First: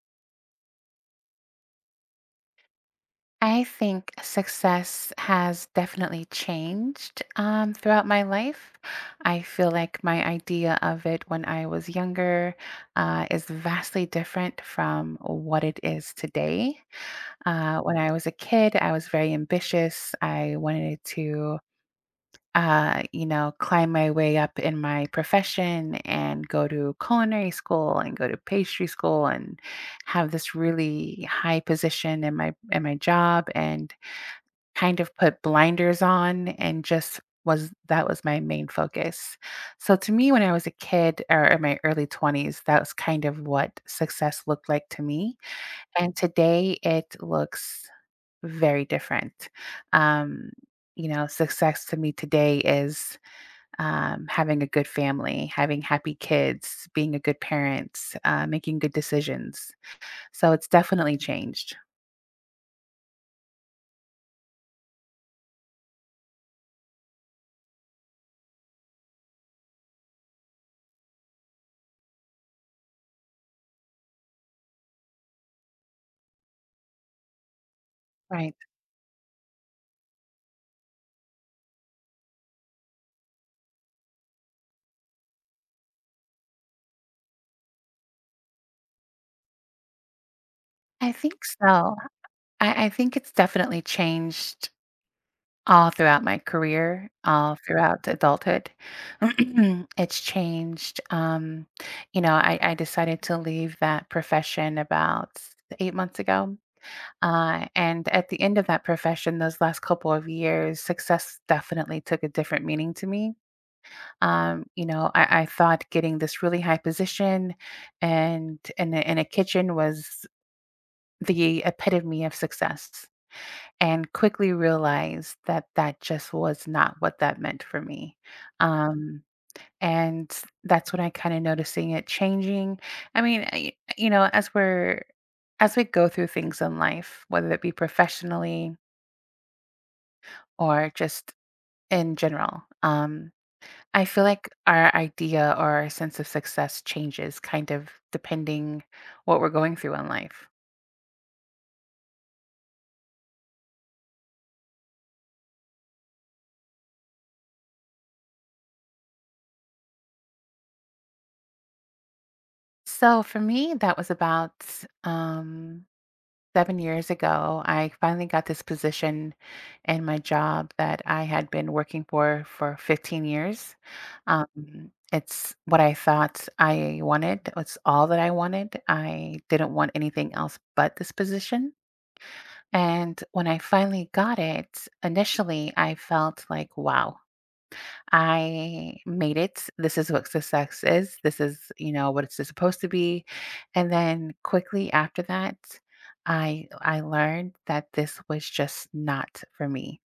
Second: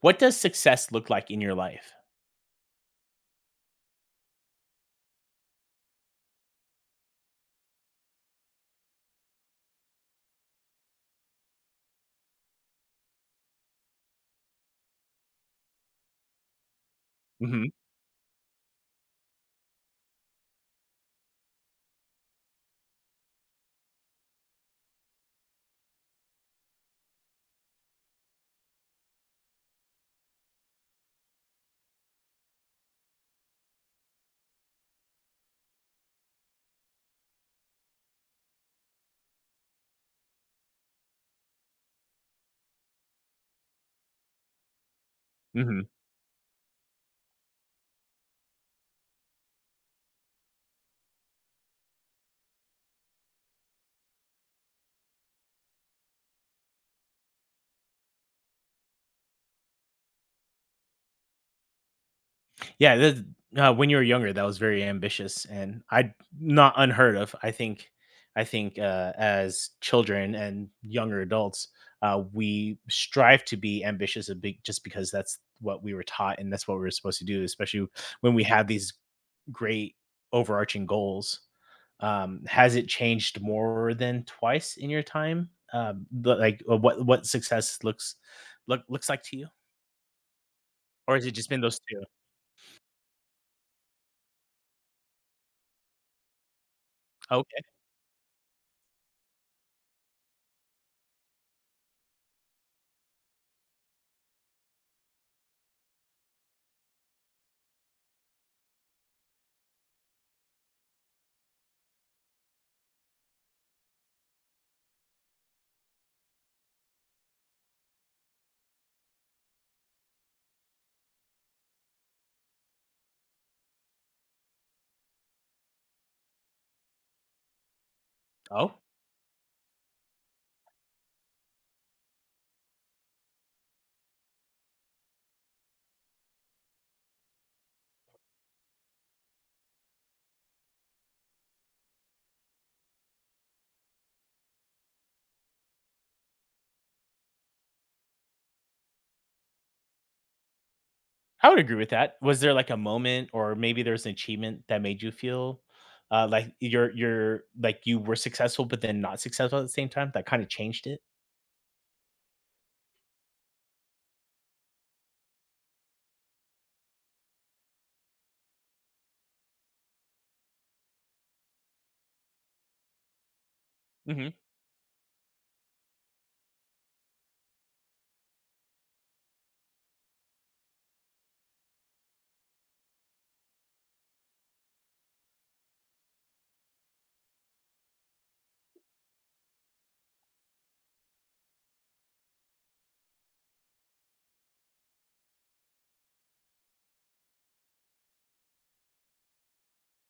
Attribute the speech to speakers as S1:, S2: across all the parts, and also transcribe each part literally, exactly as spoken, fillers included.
S1: What does success look like in your life?
S2: I think success has definitely changed um, throughout my life. I feel like my idea of it when I was younger uh, is vastly different from what it is today.
S1: Mhm,
S2: Uh, when I was a kid, I was very ambitious. I wanted to, uh, you know, climb my way up in my profession and go to culinary school and go to pastry school and have this really high position in my in my job and kind of put blinders on and just was that was my main focus. So to me, when I was a kid or in my early twenties, that was kind of what success looked like to me.
S1: mhm.
S2: And today it looks very different. Um, you know, Success to me today is um, having a good family, having happy kids, being a good parent, uh, making good decisions. So it's definitely changed.
S1: Yeah, th uh, when you were younger, that was very ambitious, and I not unheard of. I think I think, uh, as children and younger adults, uh, we strive to be ambitious a big just because that's what we were taught and that's what we were supposed to do, especially when we
S2: Right.
S1: have these great overarching goals. Um, has it changed more than twice in your time? Um, the like, uh, what what success looks look looks like to you?
S2: I
S1: Or has it
S2: think
S1: just been those
S2: so.
S1: two?
S2: I, I think it's definitely changed all throughout my career, all
S1: Okay.
S2: throughout adulthood, it's changed. Um, you know, I, I decided to leave that profession about eight months ago. Uh, and at the end of that profession, those last couple of years, success definitely took a different meaning to me. Um, you know, I, I thought getting this really high position and in a, in a kitchen was the epitome of success. And quickly realized that that just was not what that meant for me.
S1: Oh,
S2: Um, and that's when I kind of noticing it changing. I mean, I, you know, as we're as we go through things in life, whether it be professionally or just in general, um, I feel like our idea or our sense of success changes kind of depending what we're going through in life.
S1: I would agree with that. Was there, like, a moment or maybe there's an achievement that made you feel, uh, like you're you're like, you were successful, but then not successful at the same time that kinda changed it?
S2: So for me, that was about um, seven years ago, I finally got this position in my job that I had been working for for fifteen years.
S1: Mhm.
S2: Um, it's what I thought I wanted. It's all that I wanted. I didn't want anything else but this position. And when I finally got it, initially I felt like, wow, I made it. This is what success is. This is, you know, what it's supposed to be. And then quickly after that, I I learned that this was just not for me.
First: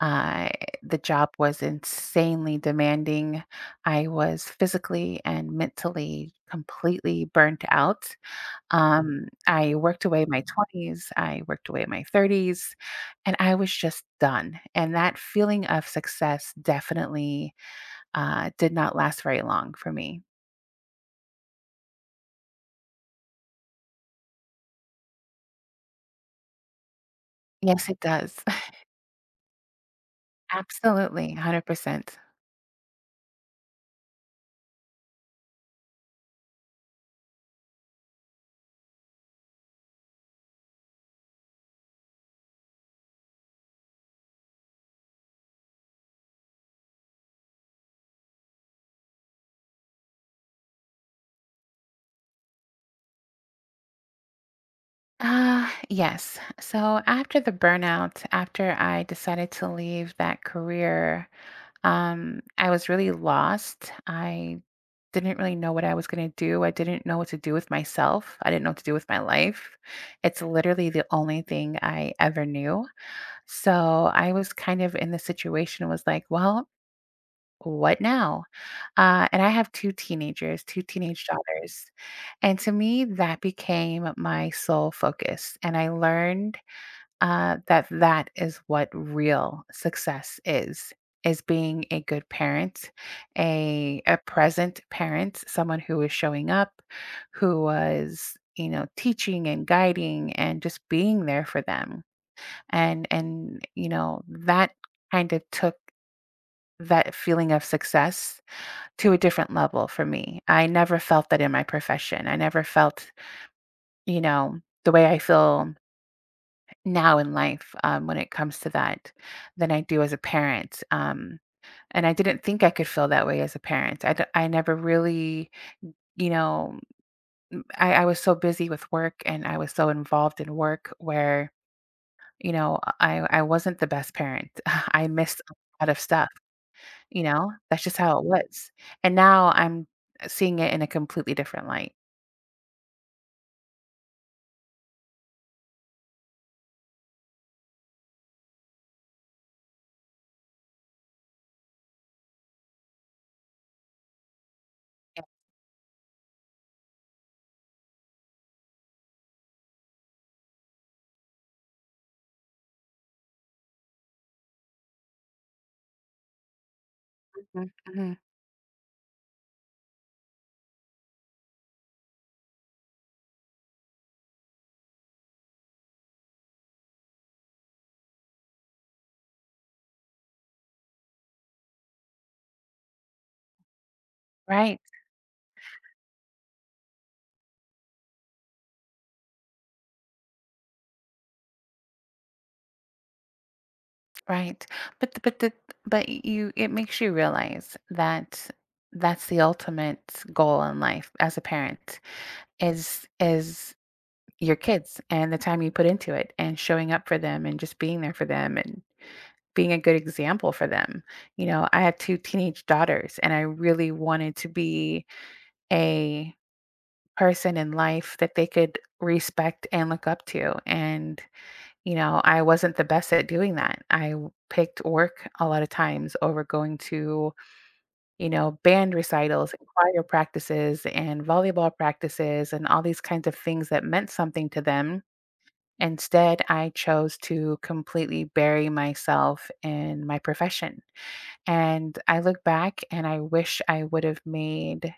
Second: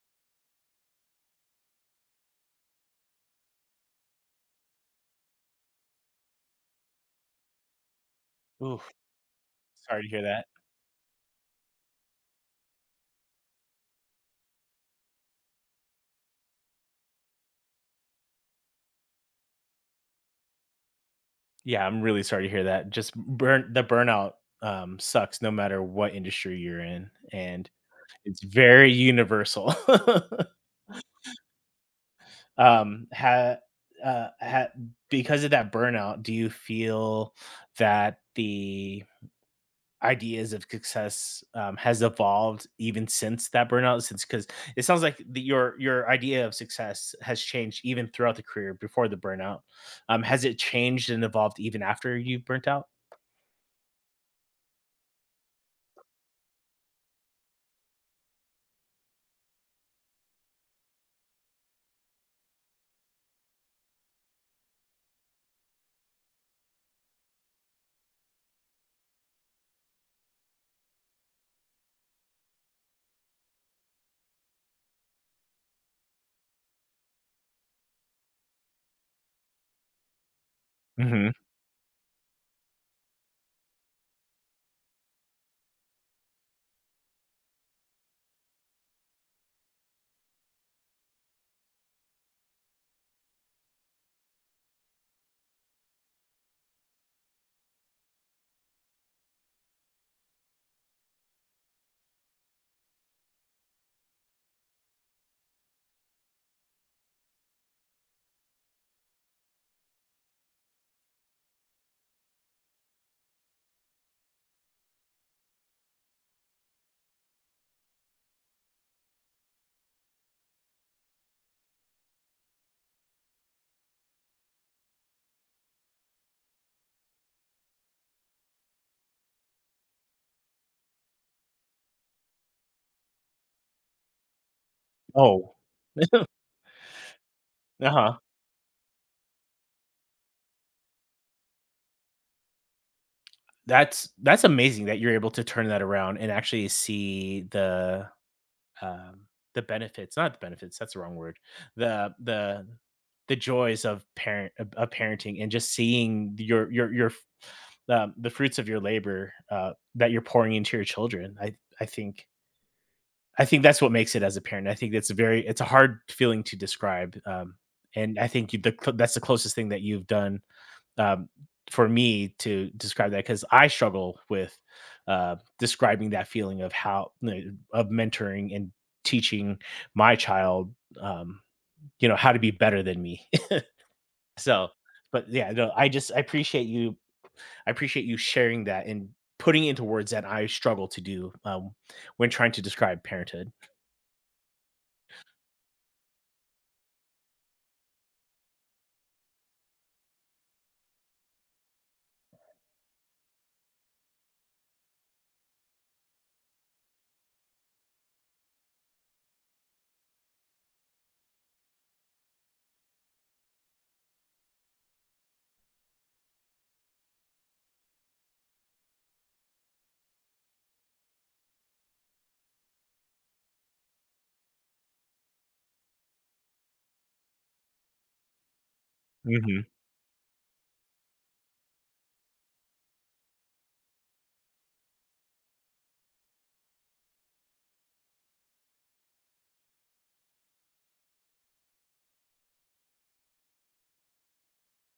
S2: I The job was insanely demanding. I was physically and mentally completely burnt out.
S1: Oof,
S2: Um, I
S1: sorry
S2: worked
S1: to hear
S2: away my
S1: that.
S2: twenties, I worked away my thirties, and I was just done. And that feeling of success definitely uh, did not last very long for me.
S1: Yeah, I'm really sorry to hear that. Just burn the burnout, um, sucks no matter what industry you're in, and
S2: Yes, it does.
S1: it's very universal.
S2: Absolutely, one hundred percent.
S1: Um, ha uh, ha because of that burnout, do you feel that the ideas of success um, has evolved even since that burnout, since because it sounds like the, your your idea of success has changed even throughout the career before the burnout, um, has it changed and evolved even after you burnt out?
S2: Uh, yes. So after the burnout, after I decided to leave that career, um, I was really lost. I didn't really know what I was going to do. I didn't know what to do with myself. I didn't know what to do with my life. It's literally the only thing I ever knew. So I was kind of in the situation was like, well, what now? Uh, and I have two teenagers, two teenage
S1: Hmm.
S2: daughters, and to me, that became my sole focus, and I learned uh, that that is what real success is, is being a good parent, a a present parent, someone who was showing up, who was, you know, teaching and guiding and just being there for them, and and, you know, that kind of took that feeling of success to a different level for me. I never felt that in my profession. I never felt, you know, the way I feel now in life, um, when it comes to that than I do as a parent, um, and I didn't think I could feel that way as a parent. I d I never really, you know I I was so busy with work, and I was so involved in work where, you know, I I wasn't the best parent. I missed a
S1: Oh.
S2: lot of stuff, you know? That's just
S1: Uh-huh.
S2: how it was, and now I'm seeing it in a completely different light.
S1: That's that's amazing that you're able to turn that around and actually see the um, the benefits, not the benefits, that's the wrong word. The the the joys of parent of of parenting and just seeing your your your f- um, the fruits of your labor uh, that you're pouring into your children. I I think I think that's what makes it as a parent. I think that's a very it's a hard feeling to describe, um,
S2: Mhm, mhm.
S1: and I think you, the cl- that's the closest thing that you've done, um, for me to describe that because I struggle with uh, describing that feeling of how you know, of mentoring and teaching my child, um, you know, how to be better than me. So,
S2: Right,
S1: but yeah, no, I just I appreciate you. I appreciate you sharing that and putting into words that I struggle to do um, when trying to describe parenthood.
S2: right. But the, but the, but you it makes you realize that that's the ultimate goal in life as a parent is is your kids and the time you put into it and showing up for them and just being there for them and being a good example for them. You know, I had two teenage daughters and I really wanted to be a person in life that they could respect and look up to and you know, I wasn't the best at doing that. I w- picked work a lot of times over going to, you know, band recitals
S1: Hmm.
S2: and choir practices and volleyball practices and all these kinds of things that meant something to them. Instead, I chose to completely bury myself in my profession. And I look back and I wish I would have made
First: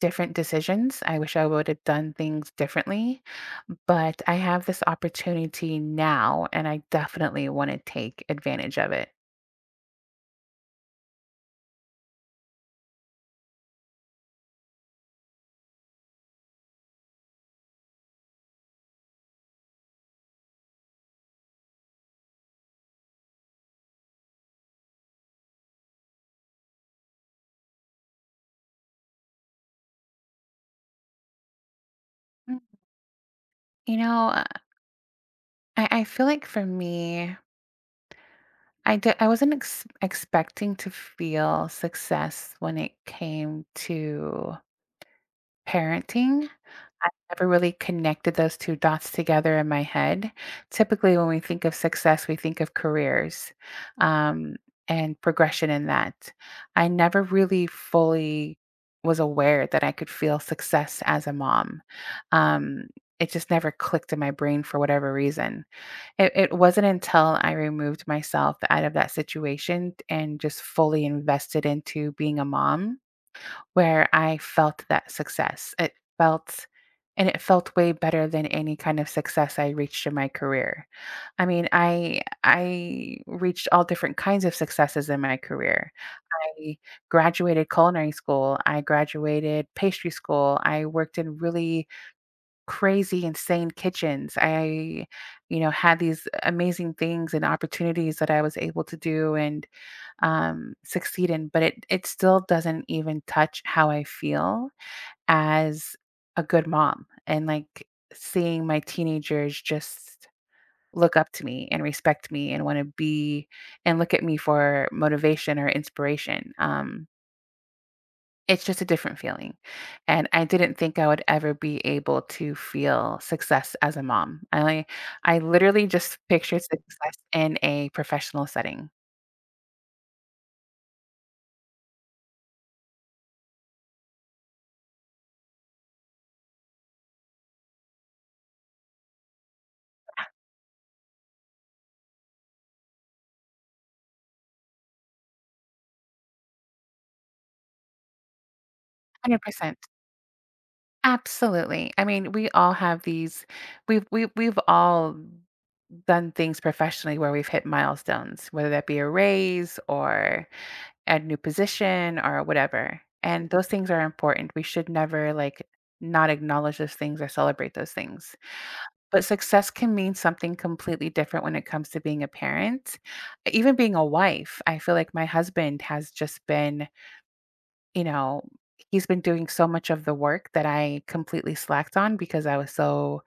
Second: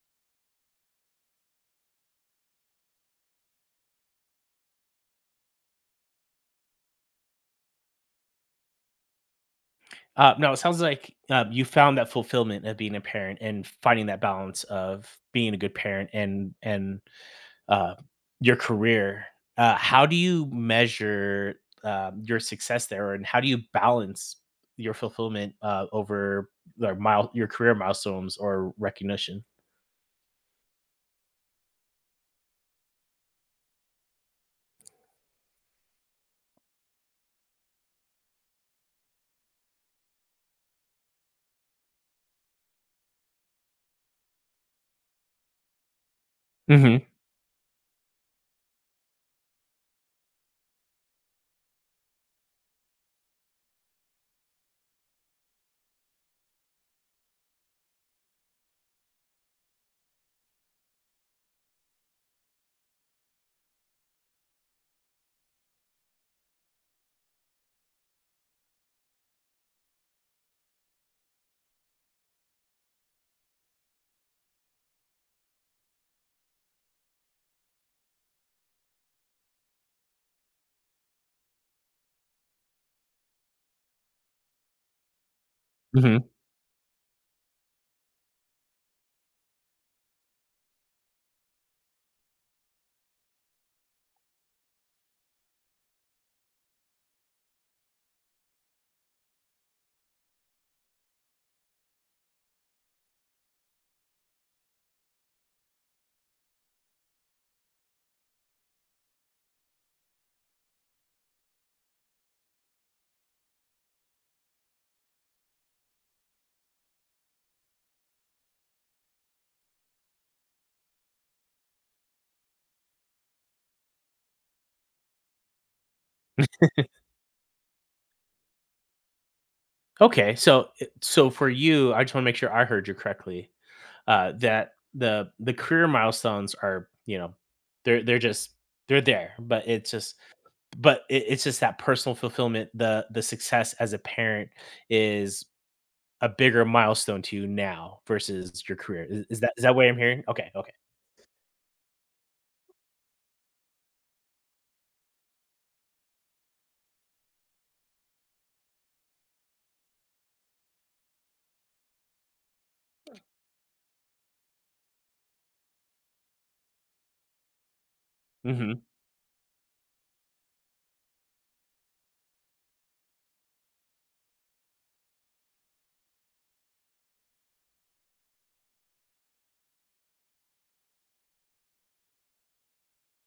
S2: different decisions. I wish I would have done things differently, but I have this opportunity now, and I definitely want to take advantage of it.
S1: Uh, no, it sounds like um, you found that fulfillment of being a parent and finding that balance of being a good parent and and uh, your career. Uh, how do you measure um, your success there, and how do you balance your fulfillment uh, over, like, mile your career milestones or recognition?
S2: Mm. You know, uh, I, I feel like for me, I, d- I wasn't ex- expecting to feel success when it came to parenting.
S1: Hmm.
S2: I never really connected those two dots together in my head. Typically, when we think of success, we think of careers, um, and progression in that. I never really fully was aware that I could feel success as a mom. Um, it just never clicked in my brain for whatever reason. It it wasn't until I removed myself out of that situation and just fully invested into being a mom where I felt that success. It felt and it felt way better than any kind of success I reached in my career. I mean, I I reached all different kinds of successes in my career.
S1: Hmm.
S2: I graduated culinary school, I graduated pastry school, I worked in really crazy insane kitchens. I you know, had these amazing things and opportunities that I was able to do and um succeed in, but it it still doesn't even touch how I feel as a good mom and like seeing my teenagers just look up to me and respect me and want to be and look at me for motivation or inspiration. Um, it's just a different feeling. And I didn't think I would ever be able to feel success as a mom. I like- I literally just pictured success in a professional setting.
S1: Okay, so eh, so for you, I just want to make sure I heard you correctly. Uh, that the the career milestones are, you know they're they're just they're there, but it's just but it, it's just that personal fulfillment. The the success as a parent is a bigger milestone to you now versus your career. Is, is that is that
S2: one hundred percent.
S1: what I'm hearing? Okay, okay.
S2: Absolutely. I mean, we all have these we've we we've all done things professionally where we've hit milestones, whether that be a raise or a new position or whatever. And those things are important. We should never like not acknowledge those things or celebrate those things.
S1: Mhm.
S2: But success can mean something completely different when it comes to being a parent, even being a wife. I feel like my husband has just been, you know, he's been doing so much of the work that I completely slacked on because I was so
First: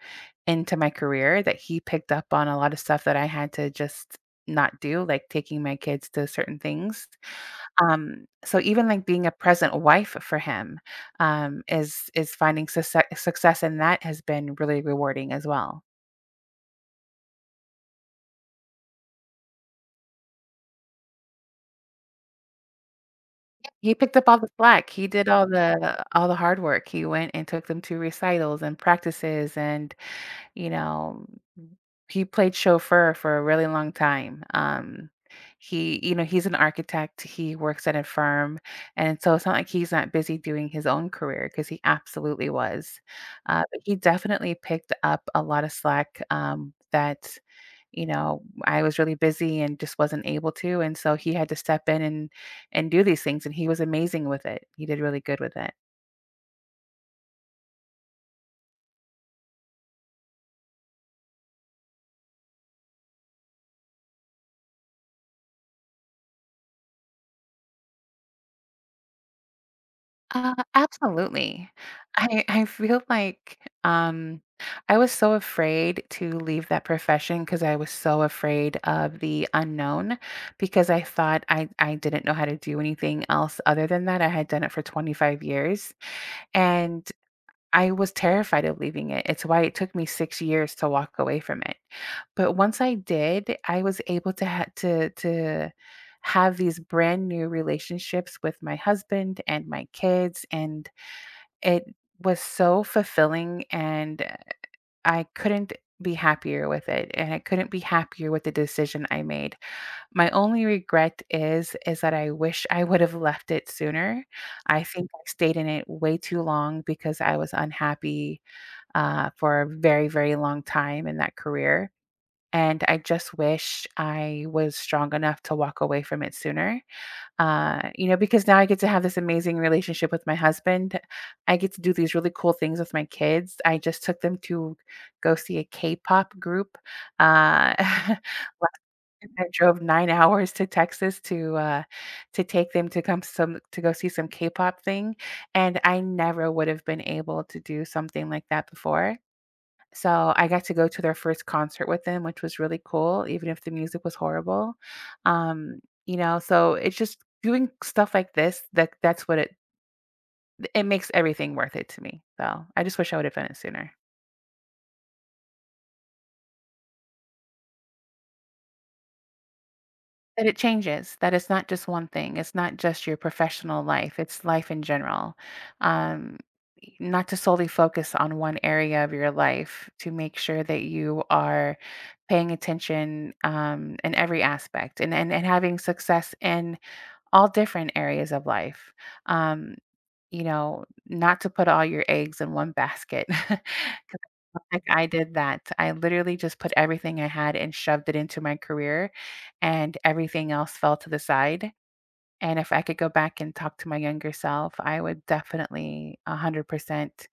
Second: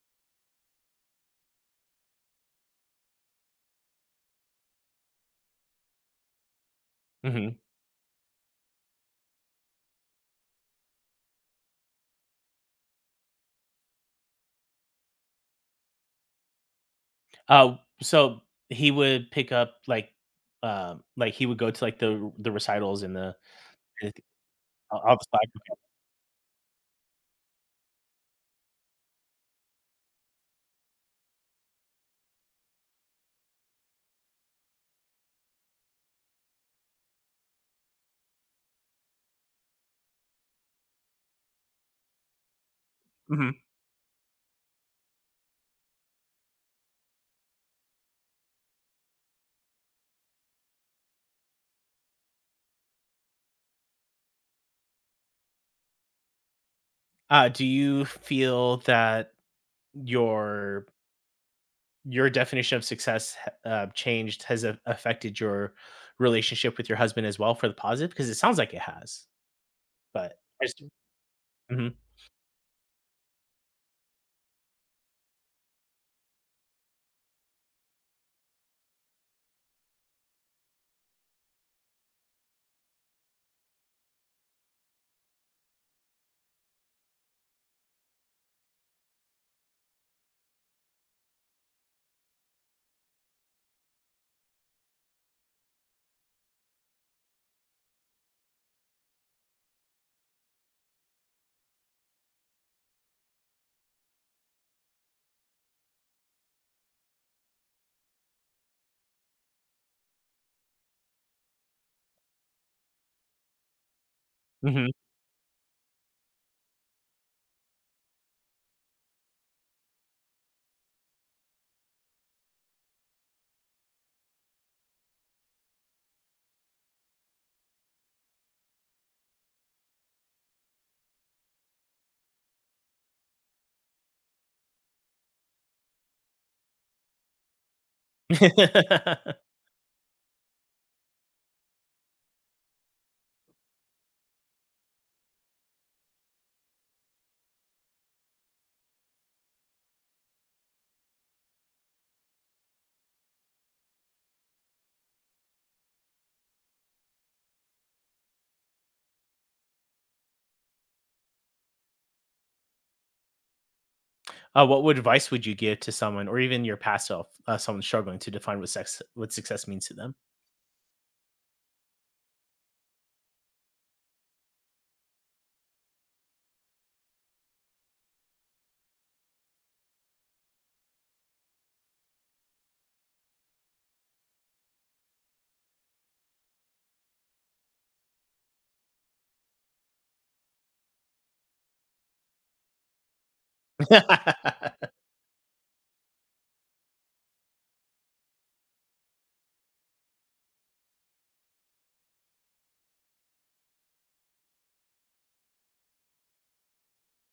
S2: into my career that he picked up on a lot of stuff that I had to just not do, like taking my kids to certain things.
S1: Mhm.
S2: Um, so even like being a present wife for him um, is is finding success, success in that has been really rewarding as well.
S1: Uh, so he would pick up like, um, like he would go to, like, the the recitals and the
S2: He
S1: and
S2: picked
S1: the
S2: up all the slack. He
S1: all the
S2: did
S1: slack.
S2: all
S1: Okay.
S2: the all the hard work. He went and took them to recitals and practices and you know, he played chauffeur for a really long time. Um, he, you know, he's an architect. He works at a firm, and so it's not like he's not busy doing his own career because he absolutely was. Uh,
S1: Mhm.
S2: but he definitely picked up a lot of slack um, that, you know, I was really busy and just wasn't able to, and so he had to step in and and do these things, and he was amazing with it. He did really good with it.
S1: Uh, do you feel that your your definition of success uh, changed has a- affected your relationship with your husband as well for the positive? Because it sounds like it has, but
S2: Uh,
S1: I just.
S2: absolutely.
S1: Mhm.
S2: I I feel like um I was so afraid to leave that profession because I was so afraid of the unknown because I thought I I didn't know how to do anything else other than that. I had done it for twenty-five years and I was terrified of leaving it. It's why it took me six years to walk away from it. But once I did, I was able to ha- to to have these brand new relationships with my husband and my kids and it was so fulfilling, and uh, I couldn't be happier with it, and I couldn't be happier with the decision I made. My only regret is is that I wish I would have left it sooner. I
S1: Mhm.
S2: think I stayed in it way too long because I was unhappy uh, for a very, very long time in that career. And I just wish I was strong enough to walk away from it sooner. Uh, you know, because now I get to have this amazing relationship with my husband. I get to do these really cool things with my kids. I just took them to go see a K-pop group. Uh, last week I drove nine hours to Texas to uh, to take them to come some to go see some K-pop thing, and I never would have been able to do something like that before. So I got to go to their first concert with them, which was really cool, even if the music was horrible. Um, you know, so it's just doing stuff like this that that's what it it makes everything worth it to me. So I just wish I would have done it sooner.
S1: Uh, what would advice would you give to someone, or even your past self, uh, someone struggling to define what sex, what success means to them?
S2: That it changes, that it's not just one thing. It's not just your professional life, it's life in general. Um not to solely focus on one area of your life to make sure that you are paying attention um, in every aspect and, and, and having success in all different areas of life. Um, you know, not to put all your eggs in one basket. 'Cause like I did that. I literally just put everything I had and shoved it into my career, and everything else fell to the side. And if I could go back and talk to my younger self, I would definitely one hundred percent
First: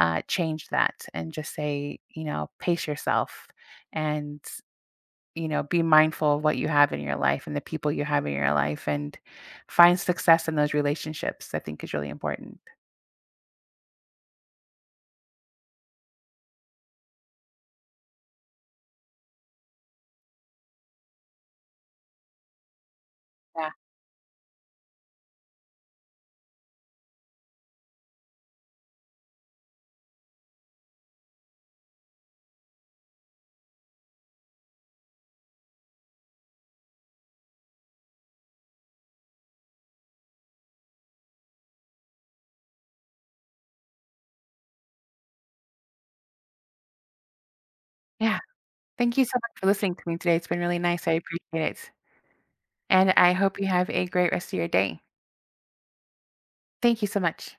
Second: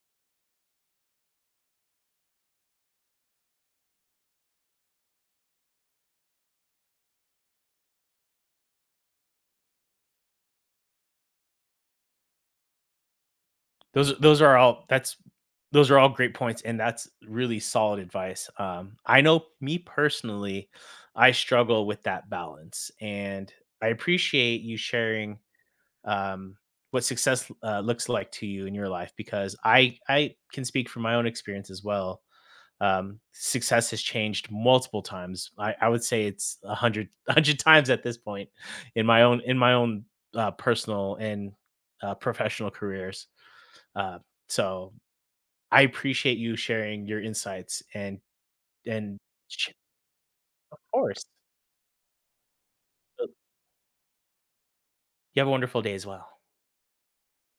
S2: uh, change that and just say, you know, pace yourself. And you know, be mindful of what you have in your life and the people you have in your life and find success in those relationships, I think is really important.
S1: those those are all that's those are all great points, and that's really solid advice. Um i know me personally, I struggle with that balance, and
S2: Yeah.
S1: I appreciate you sharing um, what success uh, looks like to you in your life, because i i can speak from my own experience as well. Um, success has changed multiple times. I, I would say it's a hundred a hundred times at this point in my own in my own uh, personal and uh, professional careers. uh, so I appreciate you sharing your insights, and
S2: Yeah. Thank
S1: and
S2: you so much for
S1: sh- of
S2: listening to me today. It's been really nice. I
S1: course,
S2: appreciate it. And
S1: uh,
S2: I hope you have a great rest of your day.
S1: you have a wonderful day as well.
S2: Thank you so much.